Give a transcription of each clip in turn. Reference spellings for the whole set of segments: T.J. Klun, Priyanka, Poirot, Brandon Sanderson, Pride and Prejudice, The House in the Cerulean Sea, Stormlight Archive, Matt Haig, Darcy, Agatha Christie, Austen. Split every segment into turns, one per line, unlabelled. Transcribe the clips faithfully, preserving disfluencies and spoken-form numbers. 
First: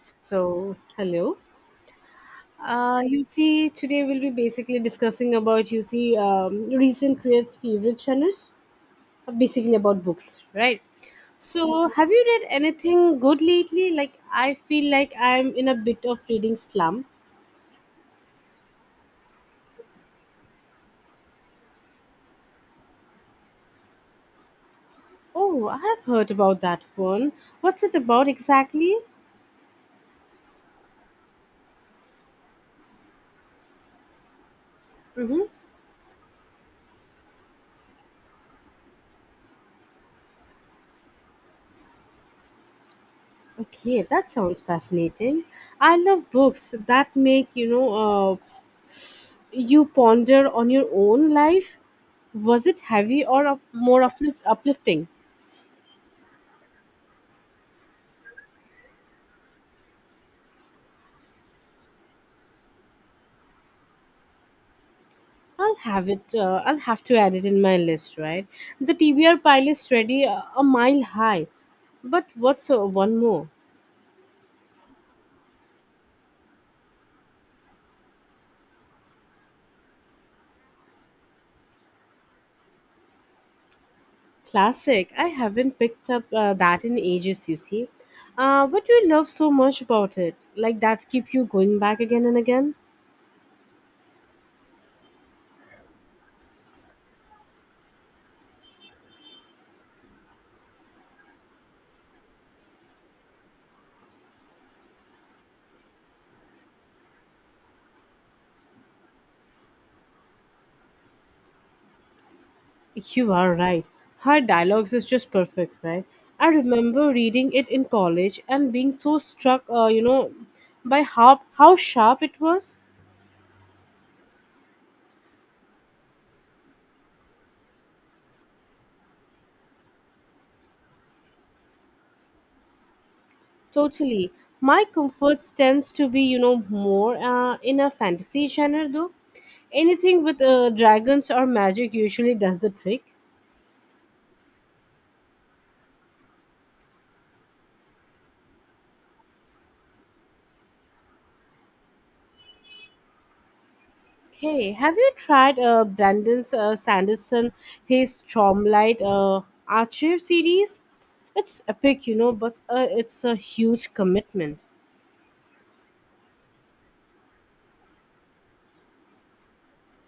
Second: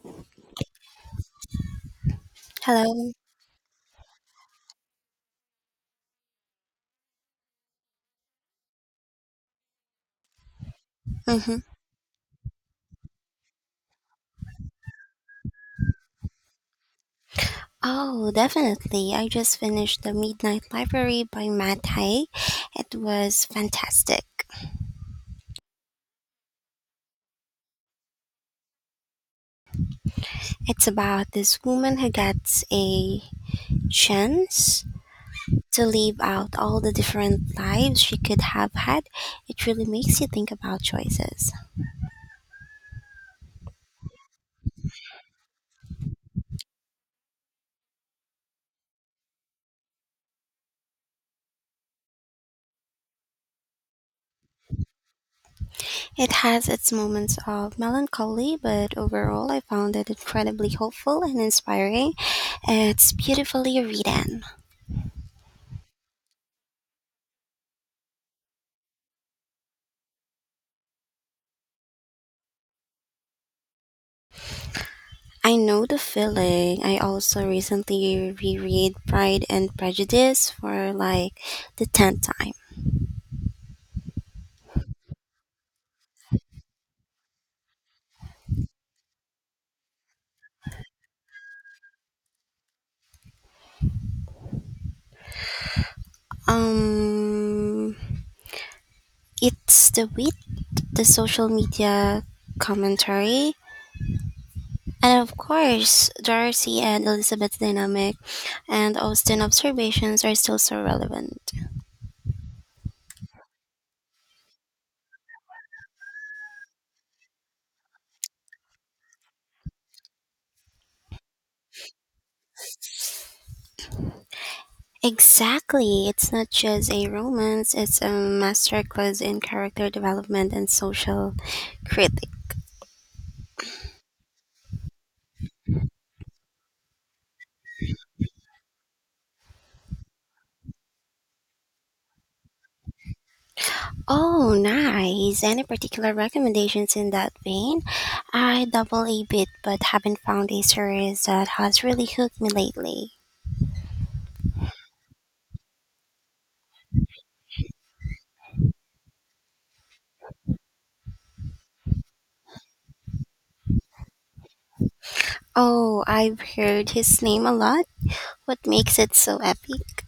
So, hello. Uh,
Hello.
you see, today we'll be basically discussing about you see um, recent creates favorite genres, uh, basically about books, right?
hmm
So, have you read anything good lately? Like, I feel like I'm in a bit of reading slump.
Oh, definitely. I just finished The Midnight Library by Matt Haig. It was fantastic.
Oh, I have heard about that one. What's it about exactly?
It's about this woman who gets a chance
Mm-hmm.
to live out all the different lives she could have had. It really makes you think about choices.
Okay, that sounds fascinating. I love books that make you know uh, you ponder on your own life. Was it heavy or up, more uplift, uplifting?
It has its moments of melancholy, but overall, I found it incredibly hopeful and inspiring. It's beautifully written.
I'll have it uh, i'll have to add it in my list, right? The T B R pile is ready, uh, a mile high. But what's uh, one more?
I know the feeling. I also recently reread Pride and Prejudice for like the tenth time.
Classic. I haven't picked up uh, that in ages, you see. Uh, what do you love so much about it, like that keep you going back again and again?
Um it's the wit, the social media commentary, and of course, Darcy and Elizabeth's dynamic and Austen observations are still so relevant.
You are right. Her dialogues is just perfect, right? I remember reading it in college and being so struck, uh, you know, by how how sharp it was.
Exactly. It's not just a romance, it's a masterclass in character development and social critique.
Totally. My comforts tends to be, you know, more uh, in a fantasy genre though. Anything with uh, dragons or magic usually does the trick.
Oh, nice. Any particular recommendations in that vein? I double a bit but haven't found a series that has really hooked me lately.
Hey, have you tried uh, Brandon uh, Sanderson, his Stormlight uh, Archive series? It's epic, you know, but uh, it's a huge commitment.
Oh, I've heard his name a lot. What makes it so epic?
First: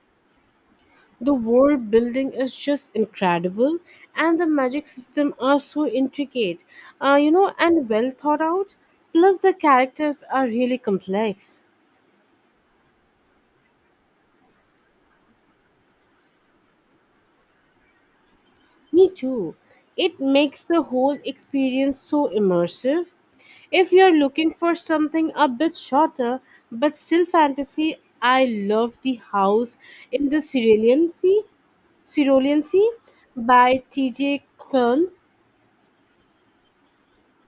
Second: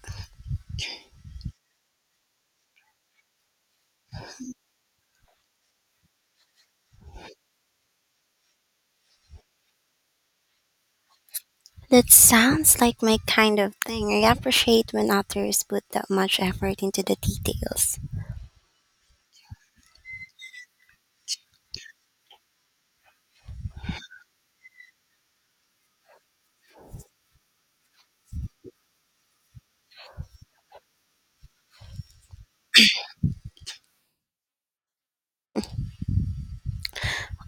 The world building is just incredible, and the magic system are so intricate, uh, you know, and well thought out. Plus, the characters are really complex.
That sounds like my kind of thing. I appreciate when authors put that much effort into the details.
Me too. It makes the whole experience so immersive. If you're looking for something a bit shorter but still fantasy, I love The House in the Cerulean Sea, Cerulean Sea by T J. Klun.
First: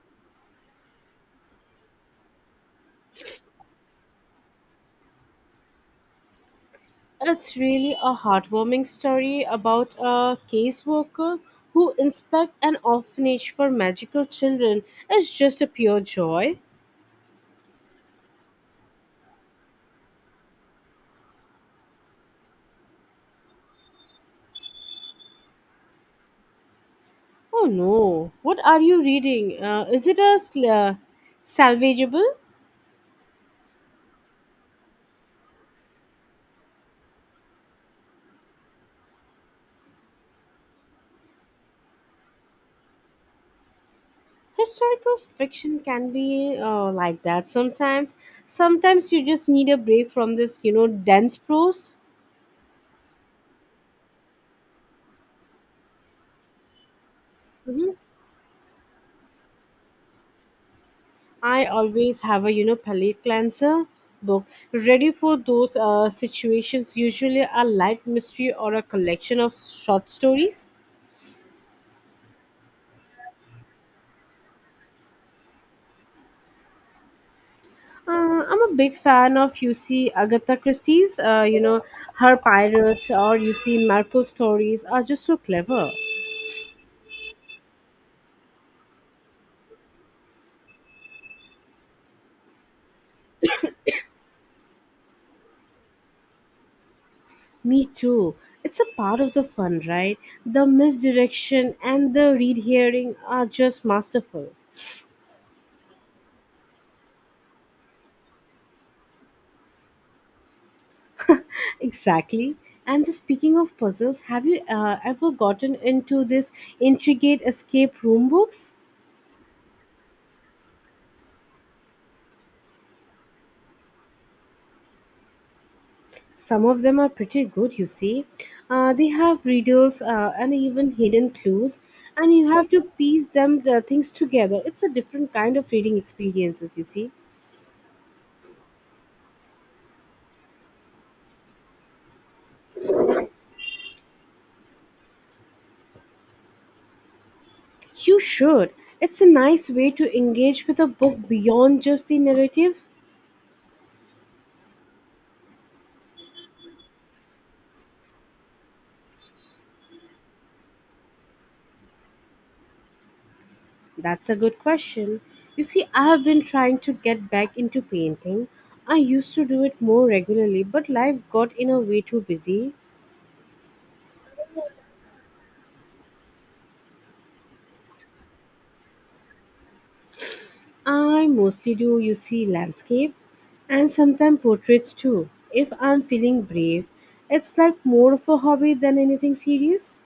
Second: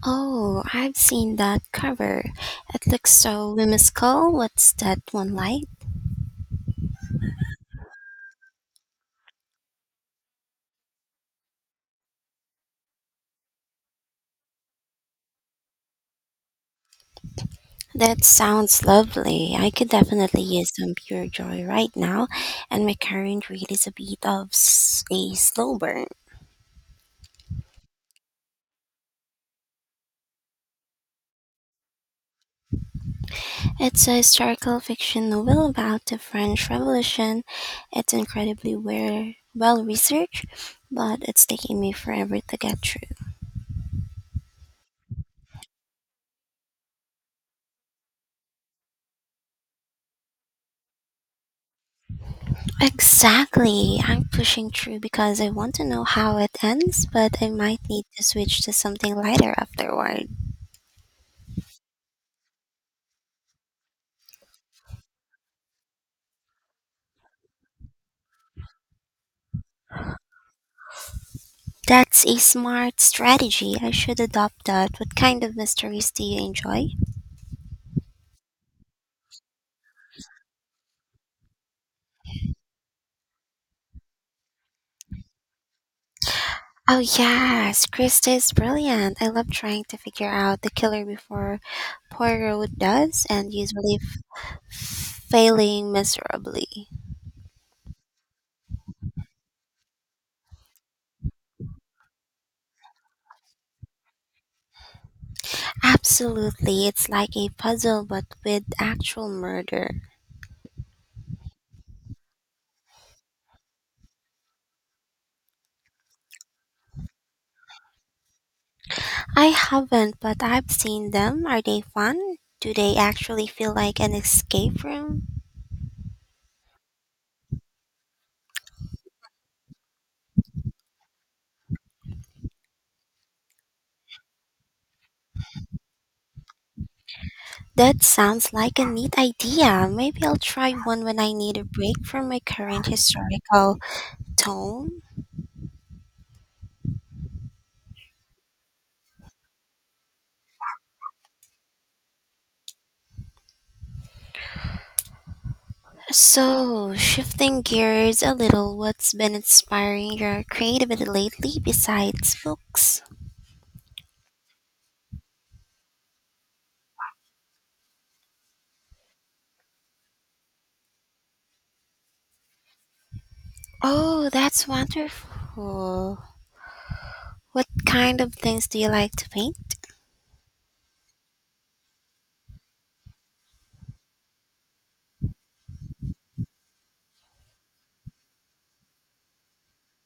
Oh, I've seen that cover. It looks so whimsical. What's that one like?
It's really a heartwarming story about a caseworker who inspects an orphanage for magical children. It's just a pure joy.
That sounds lovely. I could definitely use some pure joy right now, and my current read is a bit of s- a slow burn.
Oh no, what are you reading? Uh, is it a sl- uh, salvageable?
It's a historical fiction novel about the French Revolution. It's incredibly well well researched, but it's taking me forever to get through.
Historical fiction can be uh, like that sometimes. Sometimes you just need a break from this, you know, dense prose.
Exactly. I'm pushing through because I want to know how it ends, but I might
Mhm.
need to switch to something lighter afterward.
I always have a, you know, palate cleanser book ready for those uh, situations, usually a light mystery or a collection of short stories.
That's a smart strategy. I should adopt that. What kind of mysteries do you enjoy?
Uh, I'm a big fan of you see Agatha Christie's. Uh, you know her pirates or you see Marple stories are just so clever.
Oh, yes. Krista is brilliant. I love trying to figure out the killer before Poirot does, and usually f- failing miserably.
Me too. It's a part of the fun, right? The misdirection and the read hearing are just masterful.
Absolutely. It's like a puzzle, but with actual murder.
Exactly. And the, speaking of puzzles, have you uh, ever gotten into this intricate escape room books?
I haven't, but I've seen them. Are they fun? Do they actually feel like an escape room?
Some of them are pretty good, you see. Uh, they have riddles uh, and even hidden clues, and you have to piece them the things together. It's a different kind of reading experiences, you see.
That sounds like a neat idea. Maybe I'll try one when I need a break from my current historical tone.
You should. It's a nice way to engage with a book beyond just the narrative.
So, shifting gears a little, what's been inspiring your creativity lately besides books?
That's a good question. You see, I have been trying to get back into painting. I used to do it more regularly, but life got in a way too busy.
Oh, that's wonderful. What kind of things do you like to paint?
I mostly do, you see, landscape and sometimes portraits too. If I'm feeling brave, it's like more of a hobby than anything serious.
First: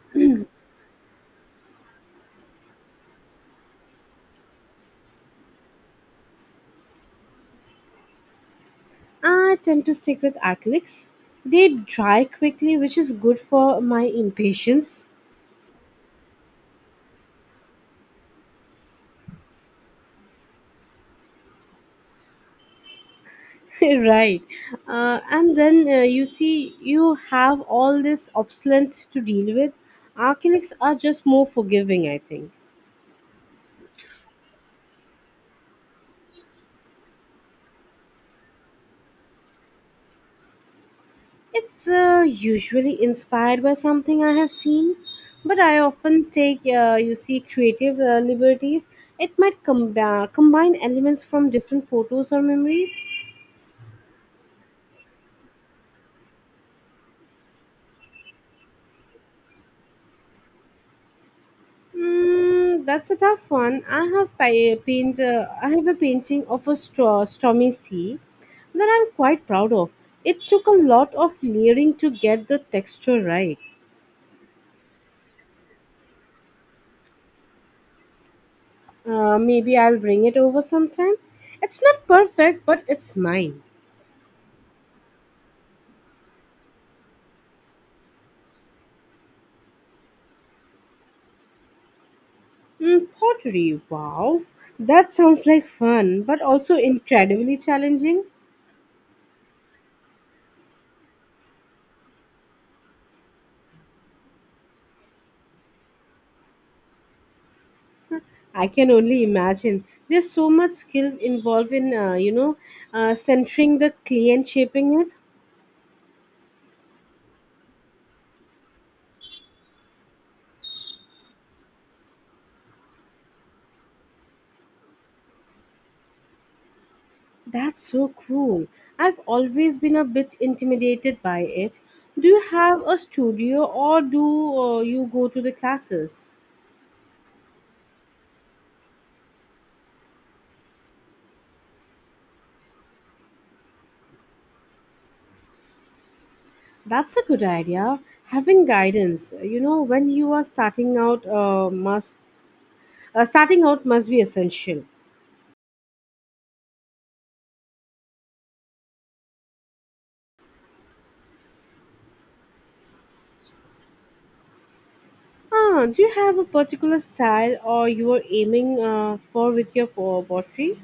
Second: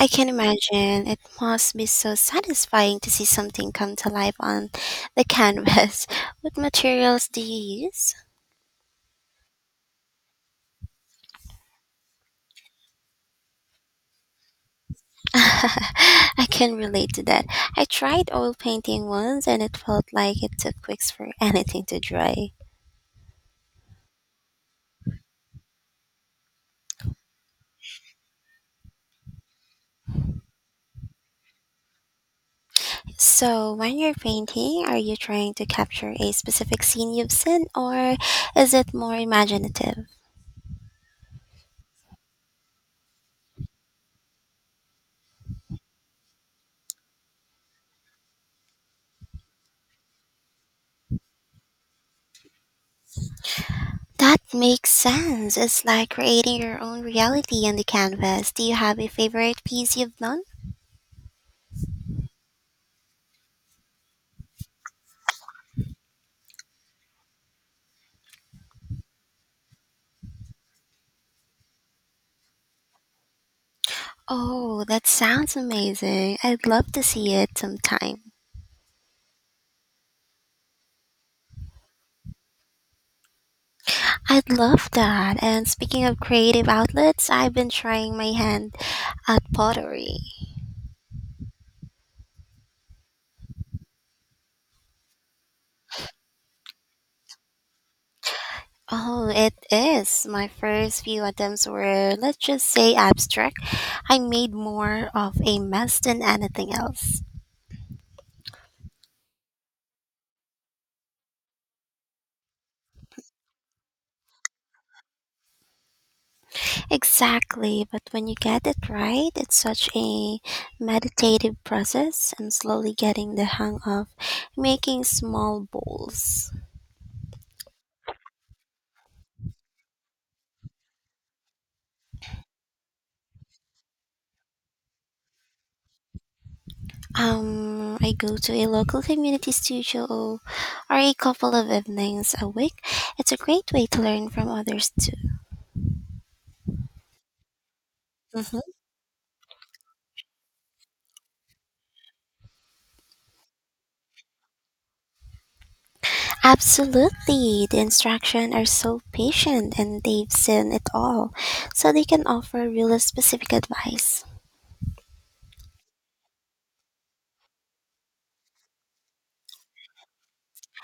I can imagine it must be so satisfying to see something come to life on the canvas. What materials do you use?
I tend to stick with acrylics. They dry quickly, which is good for my impatience.
I can relate to that. I tried oil painting once and it felt like it took weeks for anything to dry.
Right. Uh, and then uh, you see, you have all this obsolete to deal with. Acrylics are just more forgiving, I think.
So, when you're painting, are you trying to capture a specific scene you've seen or is it more imaginative?
It's uh, usually inspired by something I have seen, but I often take, uh, you see, creative uh, liberties. It might com- uh, combine elements from different photos or memories.
That makes sense. It's like creating your own reality on the canvas. Do you have a favorite piece you've done?
Mm, that's a tough one. I have pa- paint. Uh, I have a painting of a straw, stormy sea that I'm quite proud of. It took a lot of layering to get the texture right.
Oh, that sounds amazing. I'd love to see it sometime.
Uh, maybe I'll bring it over sometime. It's not perfect, but it's mine.
I'd love that. And speaking of creative outlets, I've been trying my hand at pottery.
Mm, pottery, wow. That sounds like fun, but also incredibly challenging.
Oh, it is. My first few attempts were, let's just say, abstract. I made more of a mess than anything else.
I can only imagine. There's so much skill involved in, uh, you know, uh, centering the clay and shaping it.
Exactly, but when you get it right, it's such a meditative process. I'm slowly getting the hang of making small bowls.
That's so cool. I've always been a bit intimidated by it. Do you have a studio or do uh, you go to the classes?
Um, I go to a local community studio or a couple of evenings a week. It's a great way to learn from others too.
That's a good idea.
Mm-hmm.
Having guidance, you know, when you are starting out, uh, must uh, starting out must be essential.
Absolutely. The instruction are so patient and they've seen it all, so they can offer really specific advice.
Ah, do you have a particular style or you are aiming uh, for with your po- pottery?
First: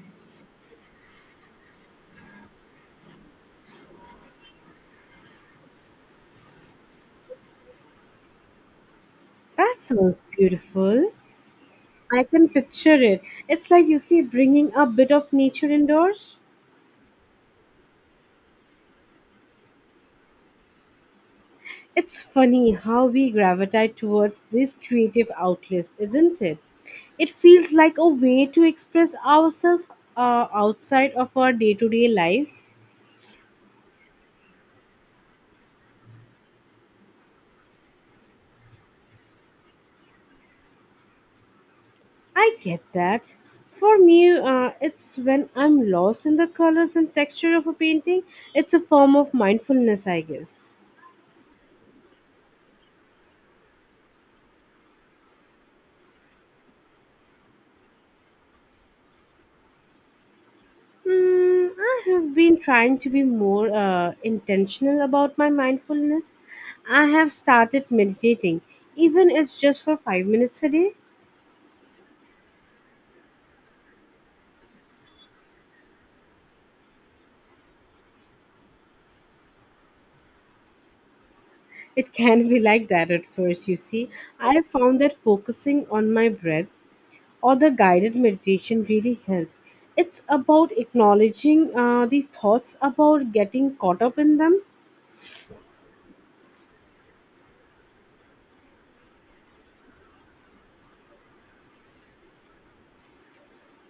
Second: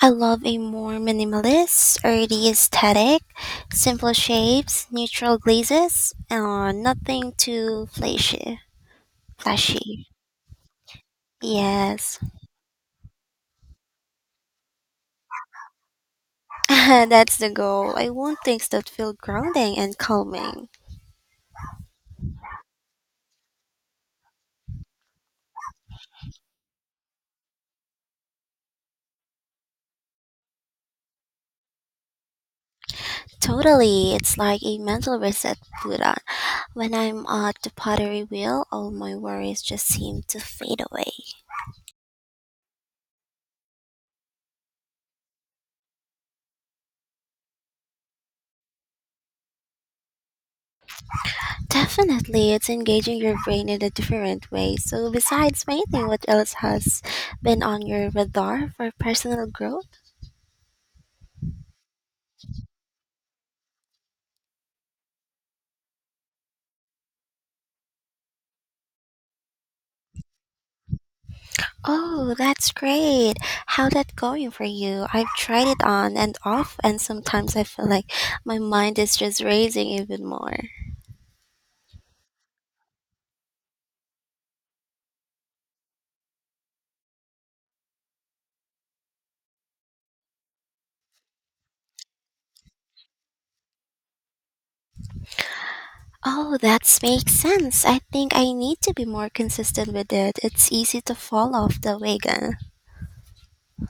I love a more minimalist, earthy aesthetic, simple shapes, neutral glazes, and nothing too flashy.
That
Flashy.
sounds beautiful.
Yes.
I can picture it. It's like you see bringing a bit of nature indoors.
That's the goal. I want things that feel grounding and calming.
It's funny how we gravitate towards these creative outlets, isn't it? It feels like a way to express ourselves uh, outside of our day-to-day lives.
Totally, it's like a mental reset button. When I'm at the pottery wheel, all my worries just seem to fade away.
I get that. For me, uh, it's when I'm lost in the colors and texture of a painting. It's a form of mindfulness, I guess.
Definitely, it's engaging your brain in a different way. So, besides painting, what else has been on your radar for personal growth?
Mm, I have been trying to be more uh, intentional about my mindfulness. I have started meditating, even it's just for five minutes a day.
Oh, that's great. How's that going for you? I've tried it on and off, and sometimes I feel like my mind is just racing even more.
It can be like that at first, you see. I found that focusing on my breath or the guided meditation really help. It's about acknowledging uh, the thoughts about getting caught up in them.
Oh, that makes sense. I think I need to be more consistent with it. It's easy to fall off the wagon.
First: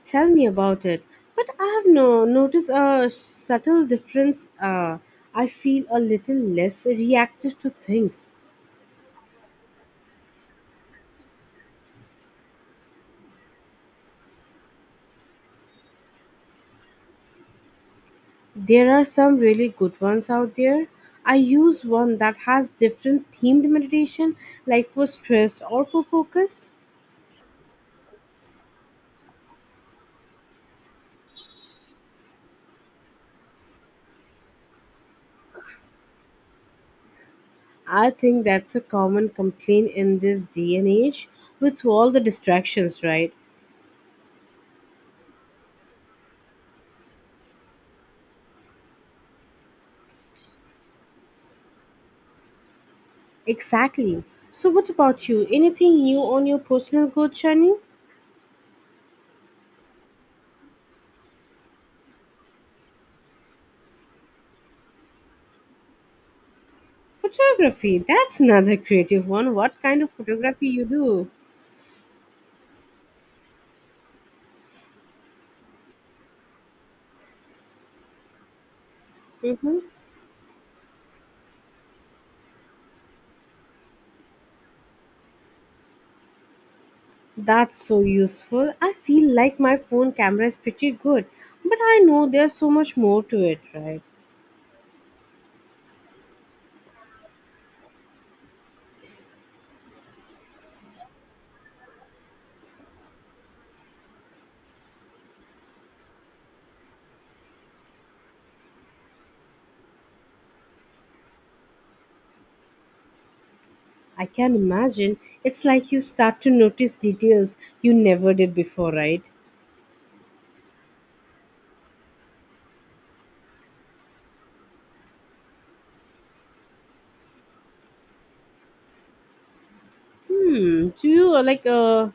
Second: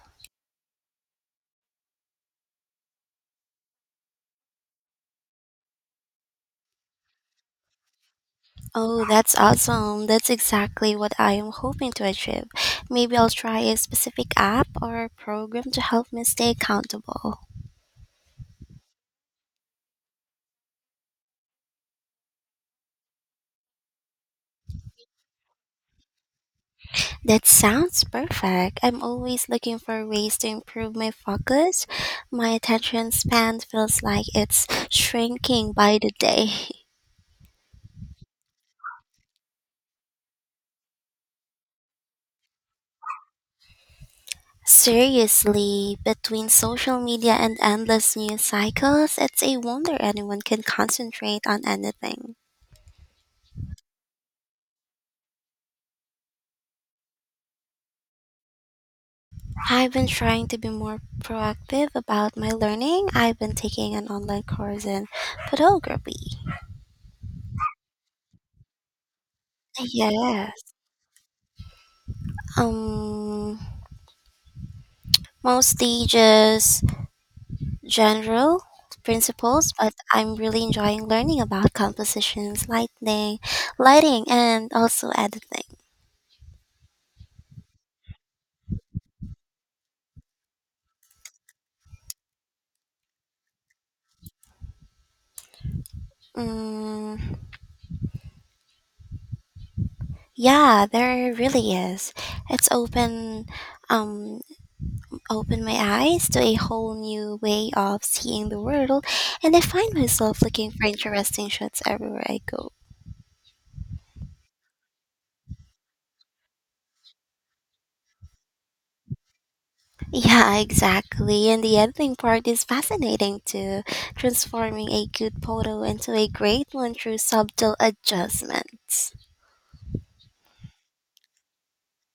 Tell me about it. But I have no, noticed a subtle difference. Uh, I feel a little less reactive to things.
Oh, that's awesome. That's exactly what I am hoping to achieve. Maybe I'll try a specific app or program to help me stay accountable.
There are some really good ones out there. I use one that has different themed meditation, like for stress or for focus.
That sounds perfect. I'm always looking for ways to improve my focus. My attention span feels like it's shrinking by the day.
I think that's a common complaint in this day and age with all the distractions, right?
Seriously, between social media and endless news cycles, it's a wonder anyone can concentrate on anything.
Exactly. So, what about you? Anything new on your personal growth journey?
I've been trying to be more proactive about my learning. I've been taking an online course in photography.
Photography. That's another creative one. What kind of
Yes.
photography you do?
Um Mostly just general principles,
Mm-hmm.
but I'm really enjoying learning about compositions, lighting, lighting and also editing.
That's so useful. I feel like my phone camera is pretty good, but I know there's so much more to it, right?
Mm. Yeah, there really is. It's open um opened my eyes to a whole new way of seeing the world and I find myself looking for interesting shots everywhere I go.
I can imagine it's like you start to notice details you never did before, right?
Yeah, exactly. And the editing part is fascinating too, transforming a good photo into a great one through subtle adjustments.
Hmm. Do you uh, like uh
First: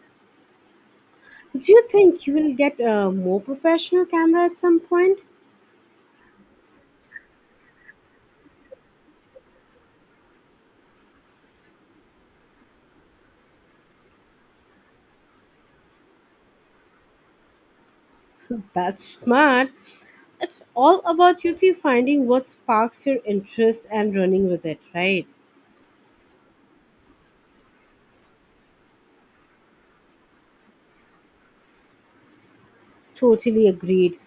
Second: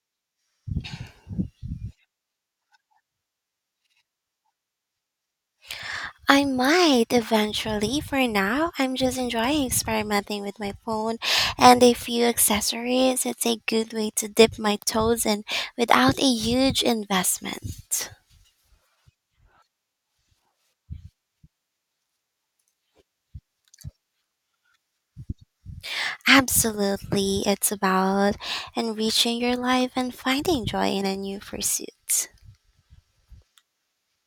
Do you think you will get a more professional camera at some point?
I might eventually. For now, I'm just enjoying experimenting with my phone and a few accessories. It's a good way to dip my toes in without a huge investment.
That's smart. It's all about you see finding what sparks your interest and running with it, right?
Absolutely. It's about enriching your life and finding joy in a new pursuit.
Totally agreed.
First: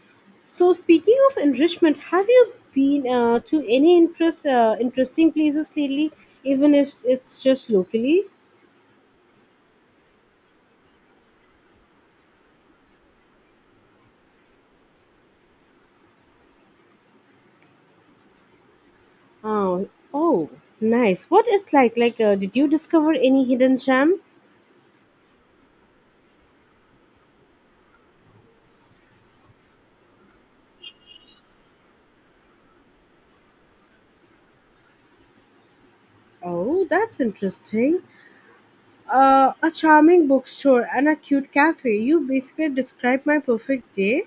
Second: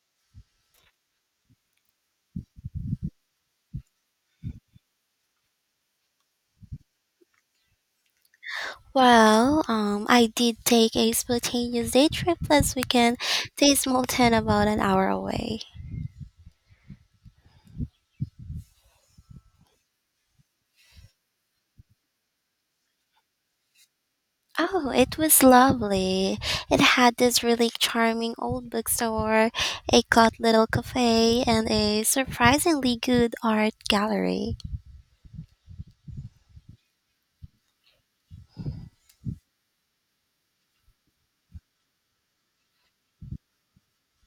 So speaking of enrichment, have you been uh, to any interest uh, interesting places lately? Even if it's just locally.
Well, um, I did take a spontaneous day trip last weekend to a small town about an hour away.
Oh, oh, nice. What is like like? Uh, did you discover any hidden gem?
Oh, it was lovely. It had this really charming old bookstore, a cute little cafe, and a surprisingly good art gallery.
Oh, that's interesting. uh, a charming bookstore, and a cute cafe. You basically described my perfect day.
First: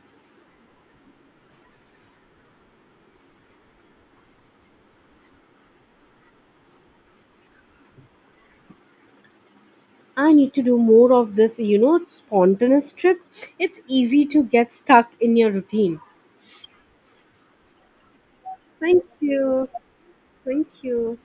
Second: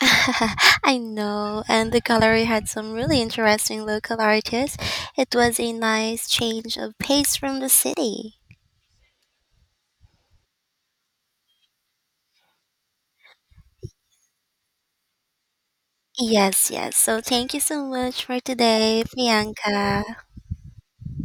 I know, and the gallery had some really interesting local artists. It was a nice change of pace from the city.
I need to do more of this, you know, spontaneous trip. It's easy to get stuck in your routine.
Yes, yes. So thank you so much for today,
Thank you.
Priyanka.
Thank you.